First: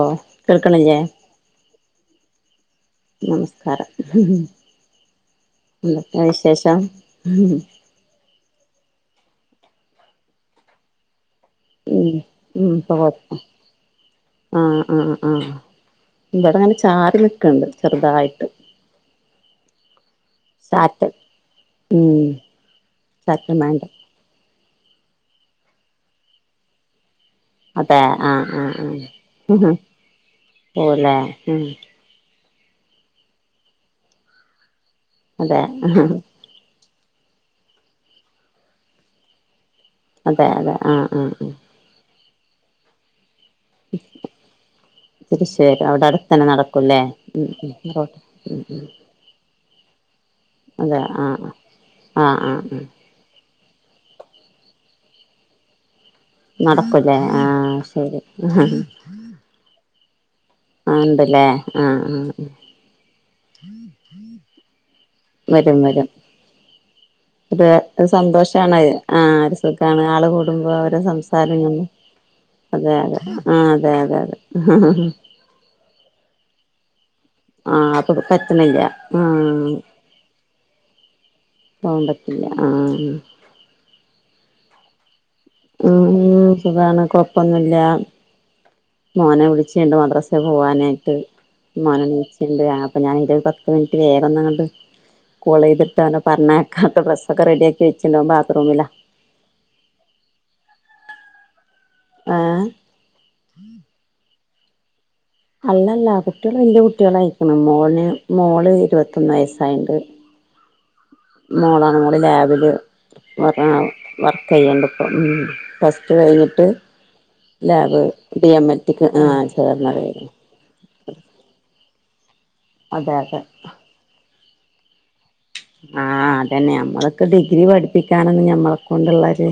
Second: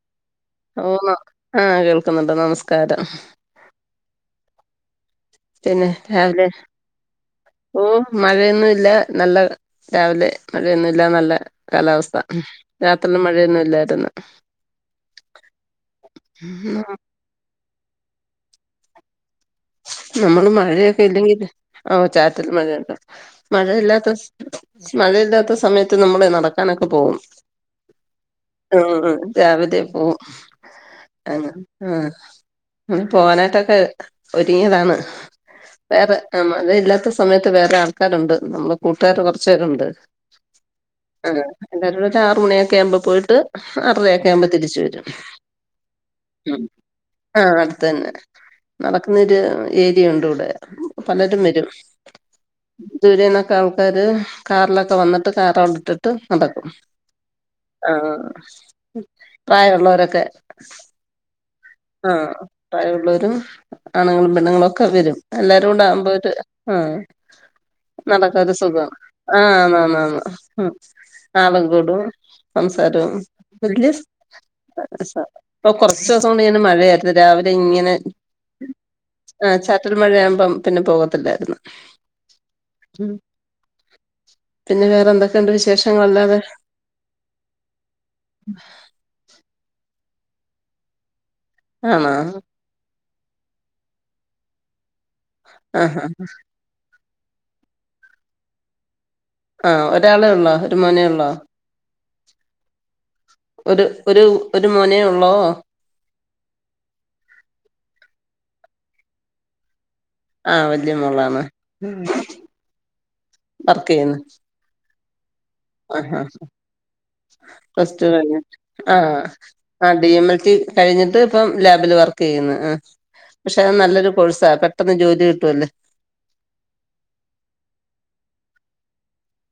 Law ഓ കേൾക്കണില്ലേ ആഹ് കേൾക്കുന്നുണ്ട് നമസ്കാരം നമസ്കാരം പിന്നെ എന്തൊക്കെ വിശേഷം മഴ ഒന്നും ഇല്ല നല്ല രാവിലെ മഴ ഒന്നും ഇല്ല നല്ല കാലാവസ്ഥ ഉം രാത്രിൽ മഴ ഒന്നും ഇല്ലാരുന്നു ഉം ഇവടെ നല്ല ചാറി നിക്കണ്ട് ചെറുതായിട്ട് നമ്മള് മഴയൊക്കെ ചാറ്റൽ ഇല്ലെങ്കില് ആഹ് ഉം ചാറ്റൽ മഴ ഉണ്ട് ചാറ്റൽ മഴണ്ട് മഴയില്ലാത്ത മഴ ഇല്ലാത്ത സമയത്ത് നമ്മള് നടക്കാന് ഒക്കെ പോകും ആഹ് രാവിലെ പോവും പോവുല്ലേ ആഹ് ഉം ഉം പോകാനായിട്ട് ഒക്കെ പിയതാണ് അല്ലെ എഹ് എഹ് ആഹ് മഴ ഇല്ലാത്ത സമയത്ത് വേറെ ആൾക്കാരുണ്ട് നമ്മ കൂട്ടുകാര് കൊറച്ച് പേര് ഒണ്ട് അതെ അതെ ആഹ് ആഹ് എല്ലാരുടെ ഒരു ആറു മണി ഒക്കെ ആകുമ്പോ പോയിട്ട് ഉം ആറരയൊക്കെ ആവുമ്പോ തിരിച്ചു വരും അത് ശരി അത് അവിടെ അടുത്തന്നെ ഉം നടക്കും ഇല്ലേ ഉം എന്തു ആട്ടെ ഉം ഉം ന്നോരു ഏരിയ ഒണ്ട് ഇവിടെ അതെ പലരും ആഹ് വരും ആഹ് ആഹ് ദൂരെന്ന് ഒക്കെ ആൾക്കാര് കാറില് ഒക്കെ വന്നിട്ട് കാറ് അവിട്ടി ട്ട് നടക്കും നടക്കൂല്ലേ ആഹ് ശരി ആഹ് പ്രായം ഒള്ളവര് ഒക്കെ ആഹ് ഉണ്ടല്ലേ ആഹ് പ്രായം ഒള്ളവരും ആണുങ്ങളും പെണ്ണുങ്ങളും ഒക്കെ വെരും എല്ലാരും വരും കുടെ വരും അവുമ്പോ ഒരു ആഹ് ഒരു നടക്ക ഒരു സന്തോഷാണ് സുഖം ആഹ് ഒരു ആന്ന് സുഖാണ് ആള് അന്ന് കൂടുമ്പോ ഓരോ സംസാരം ആളും ഞമ്മ കൂടും അതെ സംസാരവും അതെ ആഹ് അതെ ഉൽഡിഫ് അതെ അതെ ഇപ്പ കൊറച്ച് ദിവസം കൊണ്ട് ഇങ്ങനെ മഴയാ ഇന്ന് രാവിലെ ഇങ്ങനെ ആഹ് അപ്പൊ പറ്റണില്ല ആഹ് ചാറ്റല് മഴയാവുമ്പം പിന്നെ പോകത്ത് ഇല്ലായിരുന്നു പോകത്തില്ല ആഹ് ഉം പിന്നെ വേറെ എന്താ ഉം സുഖാണ് കൊഴപ്പം ഒന്നും ഇല്ല മോനെ വിളിച്ചില്ല മദ്രസേ പോവാനായിട്ട് മോന് ആണോ എനീച്ച് ഇല്ല അപ്പൊ ഞാൻ ഒരു പത്ത് മിനിറ്റ് വേറെ എന്തെങ്കിലും കോൾ ആഹാ ചെയ്തിട്ടാ എന്ന് പറഞ്ഞാ ക ഇപ്പ ട്രസ്സ് ഓക്കെ റെഡിയാക്കി വെച്ച് ഇരുന്നോ ബാത്റൂമില ആഹ് ഒരാളേ ഒള്ളാ ഒരു മോനേ ഒള്ളാ ഏഹ് ഒരു ഒരു ഒരു മോനേ ഒള്ളോ അല്ലല്ല കുട്ടികള് വലിയ കുട്ടികള് ആയിരിക്കുന്നു മോന് മോള് ഇരുവതൊന്ന് വയസ്സായിട്ട് ആഹ് വല്യ മോളാ മോളാണ് മോള് ലാബില് ആഹാ വർക്ക് ചെയ്യുന്നു വർക്ക് ചെയ്യണ്ട്‌ ഇപ്പ ഉം ഉം പ്ലസ് ടു ആഹാ കഴിഞ്ഞിട്ട് പ്ലസ് ലാബ് ടു കഴിഞ്ഞു ഡി എം എൽ ക്ക് ആഹ് ചേർന്നത് ആഹ് ഡി എം ആയിരുന്നു എൽ ടി കഴിഞ്ഞിട്ട് ഇപ്പം ലാബില് വർക്ക് ചെയ്യുന്നു ആഹ് അതെ അതെ പക്ഷെ നല്ലൊരു കോഴ്സാ പെട്ടെന്ന് ജോലി കിട്ടുല്ലേ ആഹ് അതന്നെ ഞമ്മളെ ഒക്കെ ഡിഗ്രി പഠിപ്പിക്കാൻ നമ്മളെ കൊണ്ടുള്ള ഒരു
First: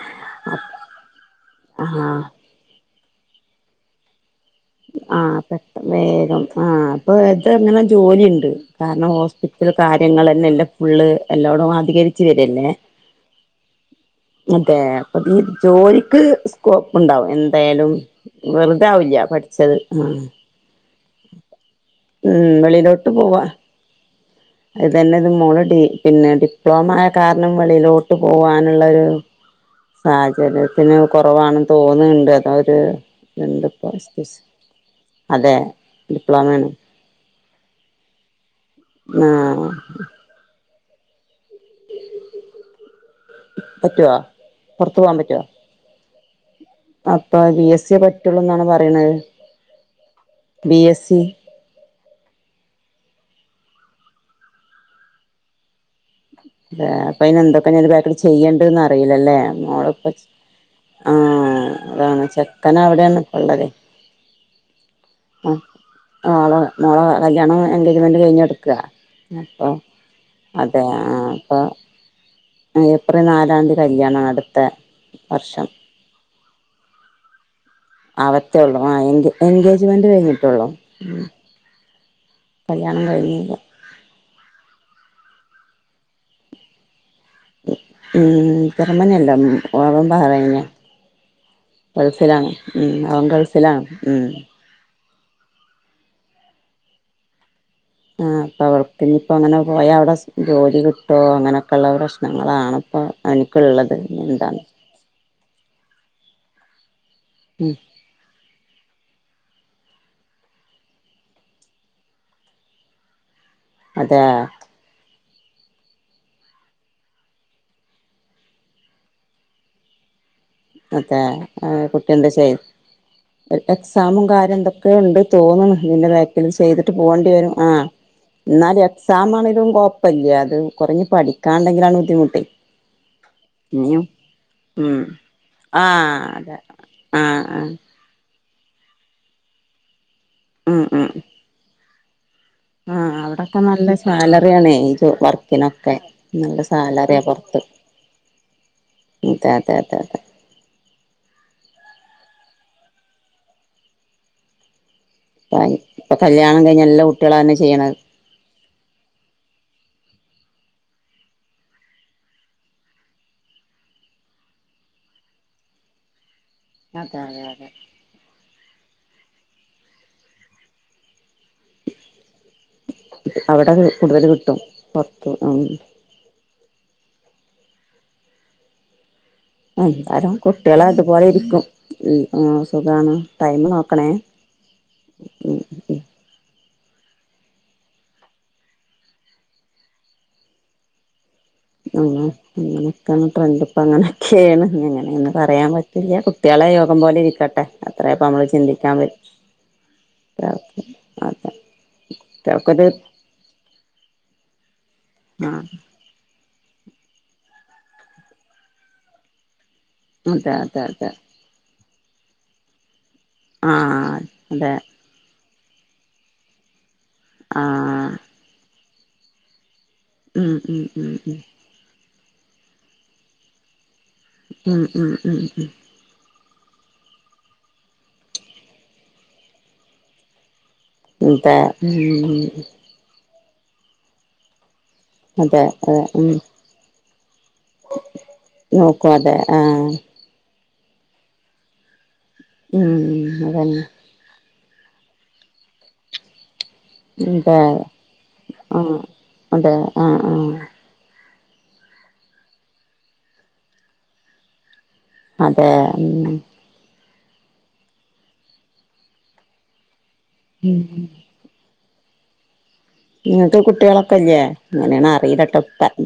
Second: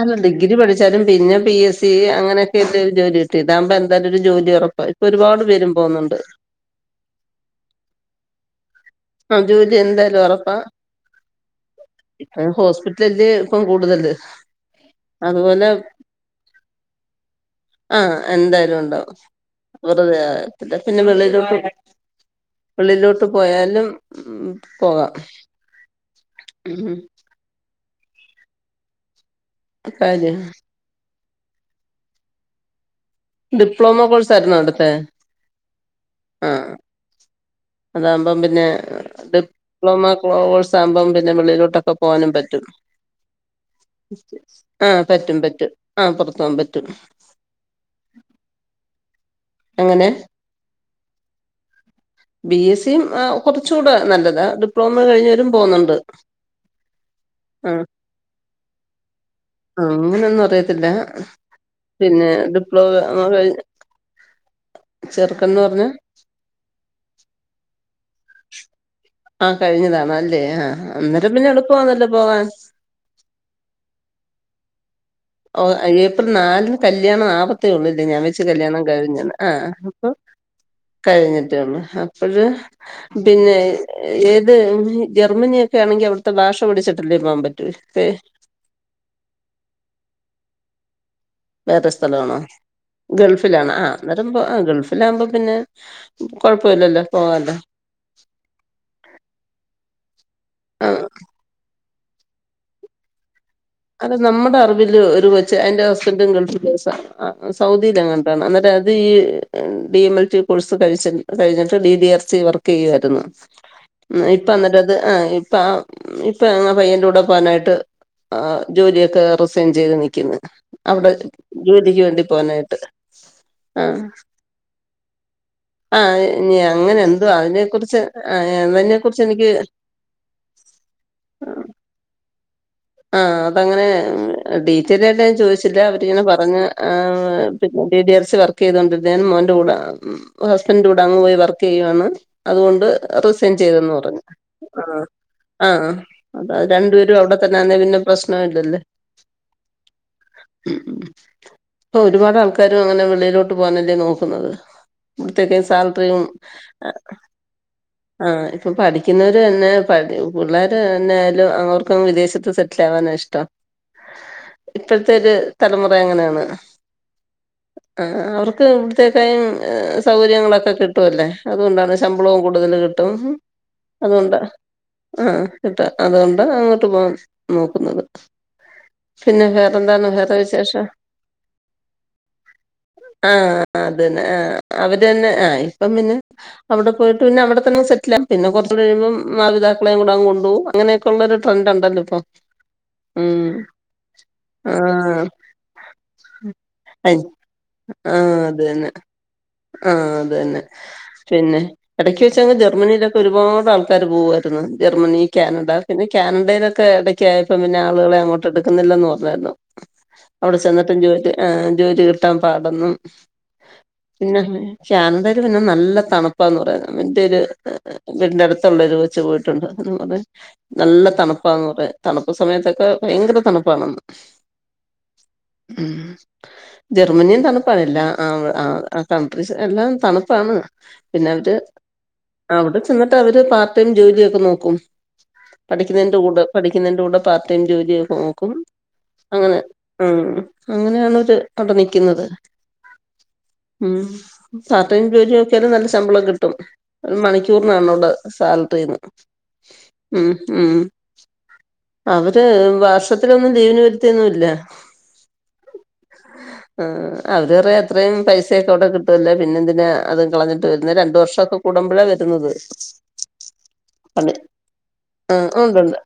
അല്ല ഡിഗ്രി പഠിച്ചാലും പിന്നെ പി എസ് സി ആഹ് അങ്ങനെ ഒക്കെ എന്തായലും ഒരു ജോലി കിട്ടും ഇതാവുമ്പോ എന്തായാലും ഒരു ജോലി ഉറപ്പ ആഹ് പെട്ട വേഗം ആഹ് അപ്പൊ ഇത് എങ്ങനെ ജോലി എണ്ട് കാരണം ആഹ് ഹോസ്പിറ്റലിൽ ജോലി എന്തായാലും കാര്യങ്ങള് എന്ന് ഉറപ്പാ എല്ലാം ഫുള്ള് എല്ലോടും അധികരിച്ചു വരല്ലേ ലേല്ലേ ഇപ്പം കൂടുതല് അതെ അപ്പ പിന്നെ അതുപോലെ ജോലിക്ക് സ്കോപ്പ് ഒണ്ടാവും എന്തായാലും ആഹ് എന്തായാലും ഉണ്ടാവും വെറുതാവില്ല പഠിച്ച വെറുതെ പിന്നെ വെളിലോട്ട് ഉം വെളിലോട്ട് പോയാലും. ഉം അത് പോകാം തന്നെ ഇത് മോളടി. പിന്നെ ഡിപ്ലോമ ഉം ആയ കാരണം വെളിലോട്ട് പോവാനുള്ള ഒരു കാര്യം സാചര്യം പിന്നെ കൊറവ് ആണ് എന്ന് തോന്നണ് ഒണ്ട് അത് ഒര്. ഡിപ്ലോമ കോഴ്സ് ആയിരിന്നോ അവിടുത്തെ. അതെ ഡിപ്ലോമ ആണ് അതാകുമ്പം പിന്നെ ഡിപ്ലോമ കോഴ്സ് ആകുമ്പം പിന്നെ വിെളിലോട്ട് ഒക്കെ പോകാനും പറ്റും പറ്റുവോ പുറത്തു ആഹ് പോകാൻ പറ്റും പറ്റുവോ പറ്റും ആഹ് പുറത്ത് പോവാൻ പറ്റും. അപ്പൊ ബി എസ് സിയെ പറ്റുള്ളൂ എന്നാണ് പറയിണത്. അങ്ങനെ ബീ എസ് ഇ ബി എസിയും ആ കൊറച്ചുടെ നല്ലതാ ഡിപ്ലോമ കഴിഞ്ഞവരും പോകുന്നുണ്ട്. ആ അപ്പൊ അന് എന്തൊക്കെ ഞന് ആഹ് ഒരു ബാക്കില് ചെയ്യണ്ടന്ന് അറിയില്ലല്ലേ. മോള് ഇപ്പ ചെ അങ്ങനൊന്നും അറിയത്തില്ല ആ അതാണ് ചെക്കന അവിടെയാണ് ഇപ്പ ഉള്ളതെ. ചെറുക്കൻന്ന് പറഞ്ഞ. ഒളെ മോളെ കല്യാണം എൻഗേജ്മെന്റ് കഴിഞ്ഞഞ് എടുക്ക. ആഹ് കഴിഞ്ഞതാണ് അല്ലേ ആ അന്നേരം പിന്നെ അപ്പൊ എളുപ്പമാന്നല്ലോ പോകാൻ. ഏപ്രിൽ നാലാം തീയതി കല്യാണം. അടുത്തെ ഓ ഏപ്രിൽ നാലിന് കല്യാണം അപത്തെ ഒള്ള് ഇ ആ ഞാൻ വെച്ച് ആവത്തേ ഒള്ളൂ കല്യാണം ആഹ് എൻഗേ കഴിഞ്ഞന്ന്. ആ അപ്പൊ എൻഗേജ്മെന്റ് കഴിഞ്ഞിട്ടൊള്ളൂ കഴിഞ്ഞിട്ടെള്ളൂ. ഒരു കല്യാണം പിന്നെ കഴിഞ്ഞില്ല ഏത് ജർമ്മനിയൊക്കെ ആണെങ്കി അവിടുത്തെ ഭാഷ പിടിച്ചിട്ടില്ലേ പോകാൻ പറ്റു. ഉംജർമ്മനി അല്ല ഓവൻ ബഹറിനിയ. വേറെ സ്ഥല ആണോ ഗൾഫിലാണ്. ആ അനേരമ്പോ ആ ഗൾഫ്. അല്ല ആകുമ്പോ പിന്നെ കൊഴപ്പ ഇല്ലല്ലോ പോകൻ. ആഹ് അപ്പൊ അവർക്ക് ഇനിയിപ്പോ അങ്ങനെ പോയാ അവിടെ സ് ജോലി കിട്ടോ അങ്ങനൊക്കെയള്ള ഓരോ ഞങ്ങളെ ആണത്തം അനിക്കുള്ളത്. അത് നമ്മുടെ അറിവില് ഒരു കൊച്ച് അയിന്റെ ഹസ്ബൻഡും ഗൾഫിനേഴ്സ സൗ ഉം സൗദിയിലെങ്ങാണ്ട്. അതാണ് അന്നേരം അത് ഈ D M L T course കഴിച്ച് കഴിഞ്ഞിട്ട് ഡി ഡിആർ സി വർക്ക് ചെയ്യുആയിരുന്നു. അതെ ഉം ഇപ്പ അന്നിട്ട അത് ആഹ് ഇപ്പ ഇപ്പ ആ പയ്യന്റെ കൂടെ പോവാനായിട്ട്. ആ ജോലിയൊക്കെ റിസൈൻ ചെയ്ത് നിക്കുന്നു. അവിടെ അതെ ജോലിക്ക് വേണ്ടി പോവനായിട്ട്. എ എക്സാമും കാര്യം എന്തൊക്കെയ് ഉണ്ട് തോന്നുന്നു. ആ ഇതിന്റെ ബാക്കിൽ ഇനി ചെയ്തിട്ട് അങ്ങനെ എന്തോ പോകേണ്ടി വരും. അതിനെ ആ കുറിച്ച് ആ എന്നാലും അതിനെ കുറിച്ച് എക്സാമ് എനിക്ക് ആണെകിലും കൊഴപ്പംഇല്ല അത് കൊറഞ്ഞ് പഠിക്കാണ്ടെങ്കിലാണ് ബുദ്ധിമുട്ട്. ആ അതങ്ങനെ ഇനിയും ഉം ഡീറ്റെയിൽ ആയിട്ട് ഞാൻ ചോദിച്ചില്ല. ആ അവരിങ്ങനെ അതെ പറഞ്ഞ് ആ പിന്നെ P G F C work ചെയ്ത് കൊണ്ടിരുന്നതാന്ന് മോന്റെ കൂടെ ആ ഉം ഹസ്ബൻറിന്റെ കൂടെ ഉം അങ്ങ് പോയി വർക്ക് ചെയ്യുവാണ്. അതുകൊണ്ട് ആ റിസൈൻ അവിടൊക്കെ നല്ല ചെയ്തെന്ന് പറഞ്ഞ്. സാലറിയാണേ ഈ ആ ആഹ് വർക്കിനൊക്കെ നല്ല രണ്ട്പേരും സാലറിയാ അവിടെ പുറത്ത് തന്നാനെ പിന്നെപ്രശ്നോ ഇല്ലല്ലേ. അതെ അതെ അതെ അതെ ഉം ഉ ഇപ്പൊ ഒരുപാട് ആൾക്കാരും അങ്ങനെ വെളിയിലോട്ട് പോകാനല്ലേ നോക്കുന്നത്. ഇപ്പൊ തെരിയസാലറിയും കല്യാണം കഴിഞ്ഞ എല്ലാ കുട്ടികളും അതന്നെ ചെയ്യണത് ആഹ് ഇപ്പം പഠിക്കുന്നവര് തന്നെ പഠി പുള്ളാര് തന്നെ ആയാലും അവർക്കും വിദേശ ത്ത് സെറ്റിൽ ആവാനാ ഇഷ്ടം ഇപ്പോഴത്തെ ഒരു തലമുറ അങ്ങനെയാണ്. അതാണ് അതെ അതെ ആ അവർക്ക് ഇവിടത്തേക്കായും സൗകര്യങ്ങളൊക്കെ കിട്ടുംല്ലേ അതുകൊണ്ടാണ് ശമ്പളവും കൂടുതൽ കിട്ടും. അവിടെ കൂടുതൽ അതുകൊണ്ടാ കിട്ടും ആ പുറത്ത് ഉം കിട്ടാ അതുകൊണ്ട് അങ്ങോട്ട് പോവാൻ നോക്കുന്നത് പിന്നെല്ലാ എന്താലും കുട്ടികളെ അതുപോലെ ഇരിക്കും ഉം ആഹ് സുഖാണ് ആഹ് ടൈം നോക്കണേ അതന്നെ ആഹ് അവര് തന്നെ ആഹ് ഉം ഇപ്പം പിന്നെ അവിടെ പോയിട്ട് പിന്നെ അവിടെ തന്നെ സെറ്റില പിന്നെ കൊറച്ച് കഴിയുമ്പം മാതാപിതാക്കളെയും കൂടെ അങ്ങ് കൊണ്ടുവും അങ്ങനൊഒക്കെയുള്ള ഒരു ട്രെൻ് ഉണ്ടല്ലോ ഇപ്പൊ ഉം ഉം ട്രെൻ് ഇപ്പ അങ്ങനെയൊക്കെയാണ് പിന്നെ ആഹ് എങ്ങനെന്ന് പറയാൻ പറ്റില്ല കുട്ടികളെ യോഗം പോലെ ഇരിക്കട്ടെ അത്രയപ്പ ആഹ് നമ്മള് അത് തന്നെ ചിന്തിക്കാൻ പ ആഹ് അത് തന്നെ പിന്നെ എടക്ക് വെച്ചങ് കുട്ടികൾക്കൊരു ജർമ്മനിയിലൊക്കെ ഒരുപാട് ആൾക്കാര് പോവ ട്ടിന്ന് ജർമ്മനി ആ കെനഡ പിന്നെ കാനഡയിലൊക്കെ ഇടക്കായപ്പോ പിന്നെ ആളുകളെ അങ്ങോട്ട് എടുക്കുന്നില്ലന്ന് പറഞ്ഞായിരുന്നു അതെ അവിടെ അതെ ചെന്ന്ട്ടും അതെ ജോലി ആഹ് ജോലി കിട്ടാൻ പാടന്നും ആ പിന്നെ അതെ കാനഡയിൽ പിന്നെ നല്ല തണുപ്പാന്ന് പറയുന്നത് ന്റെഒരു ആ വീടിന്റെ അടുത്തുള്ളരു കൊച്ച് പോയിട്ടുണ്ട് അത ഉം ഉം നല്ല ഉം ഉം തണുപ്പാ പറ തണുപ്പ് സമയത്തൊക്കെ ഭയങ്കര തണുപ്പാണന്ന് ഉം ഉം ഉം ഉം ഉം ജർമ്മനിയും തണുപ്പാണ് എല്ലാ ആഹ് ആഹ് ആഹ് കൺട്രീസ് എല്ലാം തണുപ്പാണ് പിന്നെ ഉം അവര് അതെ ഉം അവിടെ ചെന്നിട്ട് അവര് പാർട്ടൈം ജോലിയൊക്കെ നോക്കും അതെ അതെ പഠിക്കുന്നതിന്റെ ഉം കൂടെ പഠി പിന്നെന്റെകൂടെ പാർ് ടൈം ജോലിയ ഒക്കെ നോക്കും നോക്കും അതെ അങ്ങനെ ആ ഉം അങ്ങനെയാണഅവര് അവിട നിക്കുന്നത് ഉം അതന്നെ ഉം പാർടൈയും ജോലിയനോക്കിയാലും നല്ല ശമ്പളം കിട്ടും അതെ മണിക്കൂറിനാണോവിടെ ആ സാലറിന്ന് അതെ ആ ഉം ആ ഉം അവര് വർഷത്തിലൊന്നും ലീവിന് വരത്തിയൊന്നുല്ല അതെ ഉം ആഹ് അവര് പറ അത്രയും പൈസയൊക്കെ അവിടെ കിട്ടുവല്ല പിന്നെന്തിന അതും കളഞ്ഞിട്ട് വര രണ്ടു വർഷക്കും കുടമ്പഴ വരുന്നത് നിങ്ങക്ക് പണി കുട്ടികളൊക്കെല്ലേ അങ്ങനെയണ ആ അറിയിലട്ടോ ഉണ്ടുണ്ട്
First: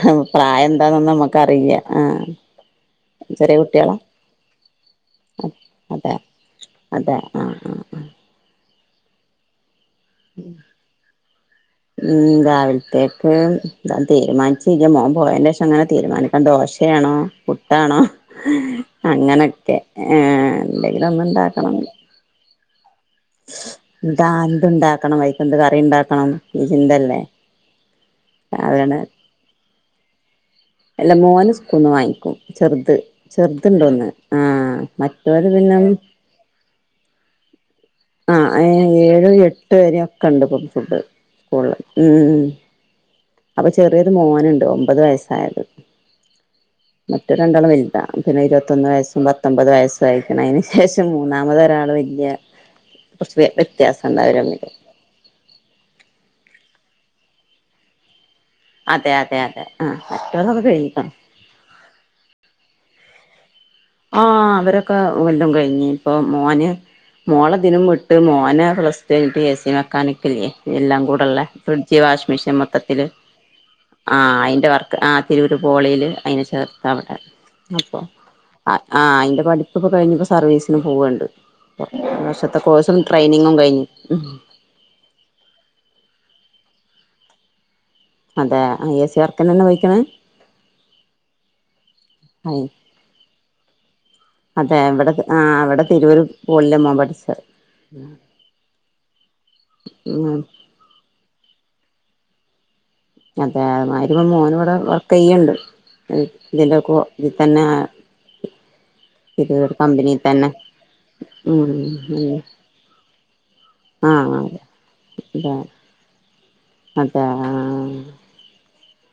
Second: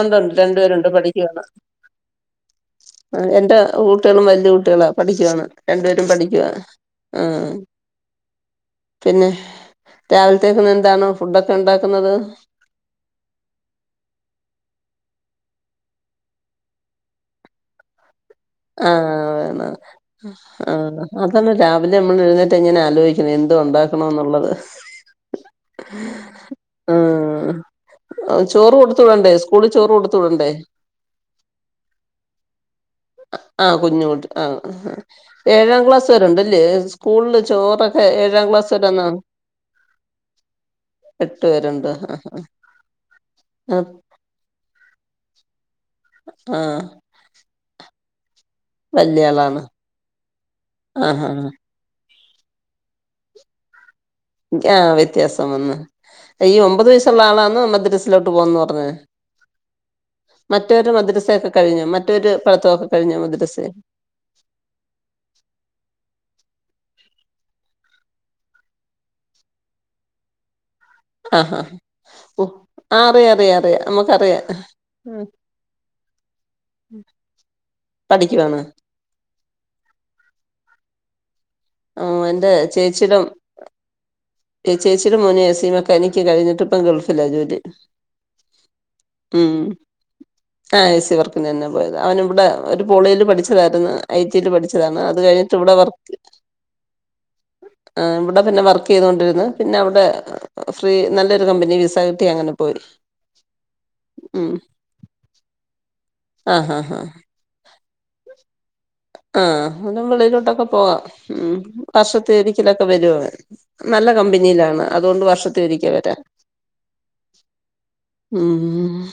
ഉണ്ടുണ്ട് പ്രായം രണ്ടുപേരുണ്ട് എന്താന്നൊന്നും നമ്മക്ക്അ റീയില്ല ആഹ് ആഹ് എന്റെ കുട്ടികളും വലിയ കുട്ടികളാ പഠിക്കുവയാണ് രണ്ടു പേരും അതെ പഠിക്കുവ അതെ ആ ആഹ് ആ പിന്നെ രാവിലത്തേക്കന്ന് എന്താണോ ഫുഡ ഒക്കെ ഉണ്ടാക്കുന്നത് ഉം രാവിലത്തേക്ക് ഞാൻ തീരുമാനിച്ചില്ല മോം പോയന്റെ ശേഷം അങ്ങനെ തീരുമാനിക്കാൻ ദോശയണോ പുട്ടാണോ ആഹ് വേണ അങ്ങനെയൊക്കെ ഏ ആഹ് എന്തെങ്കിലൊന്ന് അതാണ് ഇണ്ടാക്കണം രാവിലെ എഴുന്നേറ്റ് കഴിഞ്ഞാ ആലോയി ഇനി എന്തോ ഉണ്ടാക്കണ എന്താ എന്നുള്ളത് എന്തുണ്ടാക്കണം അയിക്കെന്ത് കറി ഉണ്ടാക്കണം ഈ ചിന്തല്ലേ ആഹ് ചോറ് രാവിലെണ് കൊടുത്ത് വിടണ്ടേ സ്കൂളി ചോറ് കൊടുത്ത് വിടണ്ടേ അല്ല മോന് സ്കൂന്ന് വാങ്ങിക്കും ചെറ്ത് ആഹ് കുഞ്ഞുകുട്ടി ആഹ് മറ്റോര് പിന്നെ ഏഴാം ക്ലാസ് വരെണ്ടല്ലേ സ്കൂളില് ചോറ ഏ ഏഴാം ആഹ് ക്ലാസ് വരെന്ന ഏഴ് എട്ട് വരെയൊക്കെ ഉണ്ട് ഇപ്പം ഫുഡ് എട്ടു സ്കൂളില് വരുണ്ട് ആഹ് ആഹ് ഉം അപ്പൊ ചെറിയരു മോന്ണ്ട് ഒമ്പത് വയസായത് ആഹ് മറ്റ രണ്ടാളും വല്ത പിന്നെ ഇരുപ പത്തൊന്ന് വയസും വല്യ ആളാണ് പത്തൊമ്പത് വയസ്സും ആയിരിക്കണം അയിന് ശേഷം ആഹ് ആഹ് മൂന്നാമത് ഒരാള് വല്യ കുറച്ച് വ്യത്യാസം ഉണ്ടാവരമ്മില്. ആഹ് വ്യത്യാസം വന്ന് ഈ ഒമ്പത് വയസുള്ള ആളാണമദ്രസിലോട്ട പോകുന്നറ അതെ, അതെ, അതെ ആ മറ്റേത് അത് കഴിഞ്ഞ താ. കഴിഞ്ഞു മറ്റൊരു പഠിത്തോക്കെ കഴിഞ്ഞോ മദ്രസെ. ആഹ് അവരൊക്കെ വല്ലും കഴിഞ്ഞ് ഇപ്പൊ മോന് മോളെദിനും വിട്ട് മോനെ പ്ലസ്റ്റു കഴിഞ്ഞിട്ട് എ സി മെക്കാനിക്കില്ലേ എല്ലാം കൂടുള്ള ആഹ് ഫ്രിഡ്ജ് വാഷി ഓ മെഷീൻ ആ മൊത്തത്തില് അറിയാം അറിയാം അറിയാം ആ നമുക്കറിയാം അയിൻ്റെ വർക്ക് ആ ഉം. തിരൂർ പോളില് അതിനെ ചേർത്ത അവിടെ അപ്പോ ക്കുവാണ്. ആഹ് അയിന്റെ പഠിപ്പ്പ്പ കഴിഞ്ഞപ്പോ സർവീസിന് പോവുണ്ട്. ആ എന്റെ വർഷത്തെ കോഴ്സും ട്രെയിനിങ്ങും കഴിഞ്ഞു. ചേച്ചിടെ മോന് എ സി മെക്കാനിക്ക് കഴിഞ്ഞിട്ട് ഇപ്പം ഗൾഫിലാ ജോലി. അതെ എ സി ഉം വർക്കിനന്നെ പോയിക്ക്ണ് ആ എ സി വർക്കിനന്നാ പോയത് അവന് ഇവിടെ പോളിൽ പഠിച്ചതായിരുന്നു ഐ ടിയിൽ അതെ പഠിച്ചതാണ് ഇവിടെ അത് കഴിഞ്ഞിട്ട് ആഹ് ഇവിടെ വർക്ക്. തിരൂര് പോളില മോൻ പഠിച്ചത് ആ ഇവിടെ പിന്നെ വർക്ക് ചെയ്തൊണ്ടിര്ന്ന് പിന്നെ അവിടെ ഉം ഫ്രീ നല്ലൊരു കമ്പനി വിസ കിട്ടി അങ്ങനെ പോയി. അതെ അമാതിരി ഉം മോന്ടെ വർക്ക് ചെയ്യണ്ട് ആ ഹാ ഇതിന്റെക്ക ഹാ ഇ പിന്നെ ആഹ് അനും വെളിലോട്ടൊക്കെ പോവാം ഉം വർഷത്തേരി ത്തിലൊക്കെ വരുവവൻ നല്ല ആഹ് കമ്പനിയിലാണ് അതുകൊണ്ട് വർഷത്തി ഇരിക്ക വരാൻ അതാ ആ ഉം ഉ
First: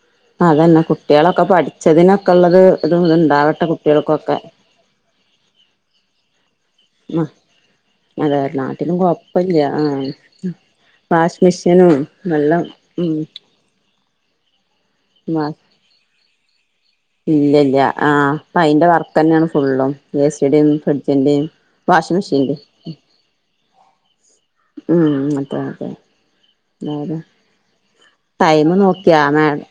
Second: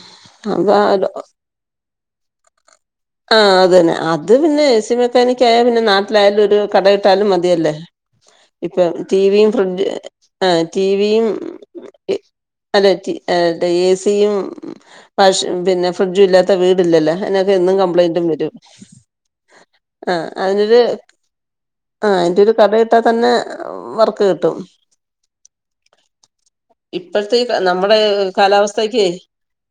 അതന്നെ കുട്ടികളൊക്കെ പഠിച്ചതിനൊക്കെള്ളത് ഇതും ഇത് ഇണ്ടാവട്ടെ കുട്ട്യൾക്കൊക്കെ. ക്കെ എനിക്ക പിന്നെ നാട്ടിലായാലും ഒരു ഉം കടഇട്ടാലും മതിയല്ലേ. അതെ ഇപ്പൊ നാട്ടിലും ടിവിയും, കൊഴപ്പില്ല ഫ്രിഡ്ജ് ആഹ് ആ ടിവിയും വാഷ് മെഷീനും വെള്ളം അല്ലെ ടി ഉം എസിയും വാ പശ് പിന്നെ ഫ്രിഡ്ജ് ഇല്ലാത്ത വീടില്ലല്ലേ അതിനൊക്കെ ഇല്ല എന്നും ഇല്ല കംപ്ലയിന്റും ആഹ് വരും. അപ്പ അയിന്റെ വർക്ക് തന്നെയാണ് ഫുള്ളും. ആ എസിയുടെയും അതിനൊരു ഫ്രിഡ്ജിന്റെയും ആ വാഷിംങ് അതിന്റെ ഒരു മെഷീന്റേം. കടയിട്ടാ തന്നെ വർക്ക് ഉം അതെ, അതെ. അതെ ഇപ്പഴത്തെ ഈ നമ്മുടെ ടൈം കാലാവസ്ഥക്കെ നോക്കിയാ മാഡം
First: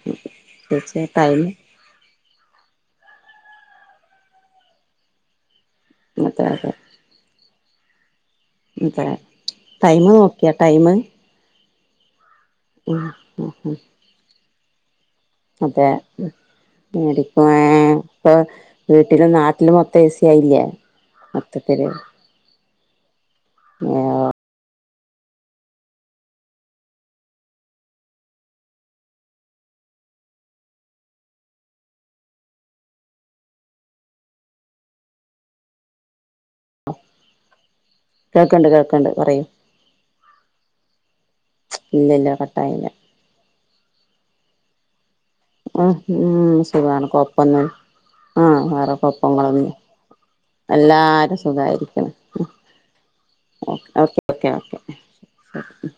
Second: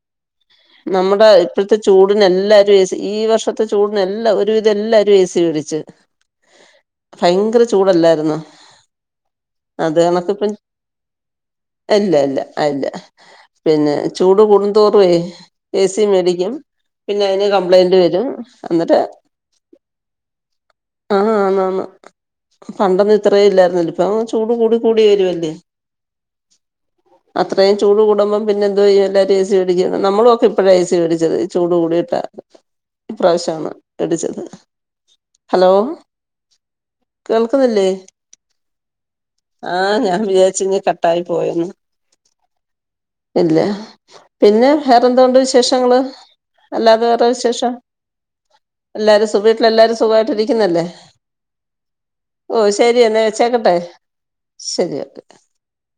ചോദിച്ചേ നമ്മുടെ ടൈം ഇപ്പഴ ത്തെ ചൂടന് എല്ലാരും ഏ സി ഈ വർഷത്തെ ചൂടിന എല്ലാ ഒരുവിധം എല്ലാരും ഏ സി വേടിച്ച്. അതെ, അതെ. ഭയങ്കര ചൂടല്ലാരുന്നോ. അത ടൈമ് നോക്കിയാ ടൈമ്. എല്ല എല്ല അല്ല ഉം ഉം ഉം പിന്നെ ചൂട് കൂടുംന്തോറുവേ അതെ എടിപ്പ ഏ കംപ്ലൈന്റ് വരും ഇപ്പൊ എന്നിട്ട് വീട്ടിലും നാട്ടിലും ഒ തെസ്യ ആയില്ലേ. ആഹ് ആന്നാന്ന് മൊത്തത്തില് പണ്ടൊന്നും ഇത്രേ ഇല്ലായിരുന്നില്ല ഇപ്പ ഏഹ് ചൂട് കൂടി കൂടി വരുവല്ലേ. അത്രയും ചൂട് കൂടുമ്പം പിന്നെന്തു ചെയ്യും എല്ലാരും ഏസിടിക്കെണ് നമ്മളുക്കെ ഇപ്പഴ ഏസി മേടിച്ചത്. ചൂട് കൂടിയിട്ടാ ഇപ്രാവശ്യാണ് ഇടിച്ചത്. ഹലോ കേൾക്കുന്നില്ലേ? കേൾക്കണ്ട് കേൾക്കണ്ട് പറയൂ. ആഹ് ഞാൻ വിചാരിച്ചഞ്ഞ് കട്ടായി പോയന്ന് ഇല്ല ഇല്ല കട്ടായില്ല ഇല്ല പിന്നെ വേറെന്തുണ്ട് ആഹ് വിശേഷങ്ങള് ഉം അല്ലാതെ സുഖാണ് വേറെ കൊഴപ്പൊന്നും വിശേഷം ആഹ് വേറെ എല്ലാരും സു വീട്ടില് കൊഴപ്പങ്ങളൊന്നും എല്ലാരും സുഖായിട്ട് ഇരിക്കുന്നല്ലേ എല്ലാരും സുഖായിരിക്കണ് ഓ ശരിയ എന്നാ വെച്ചേക്കട്ടെ ശരി ഓക്കെ ആ ഉ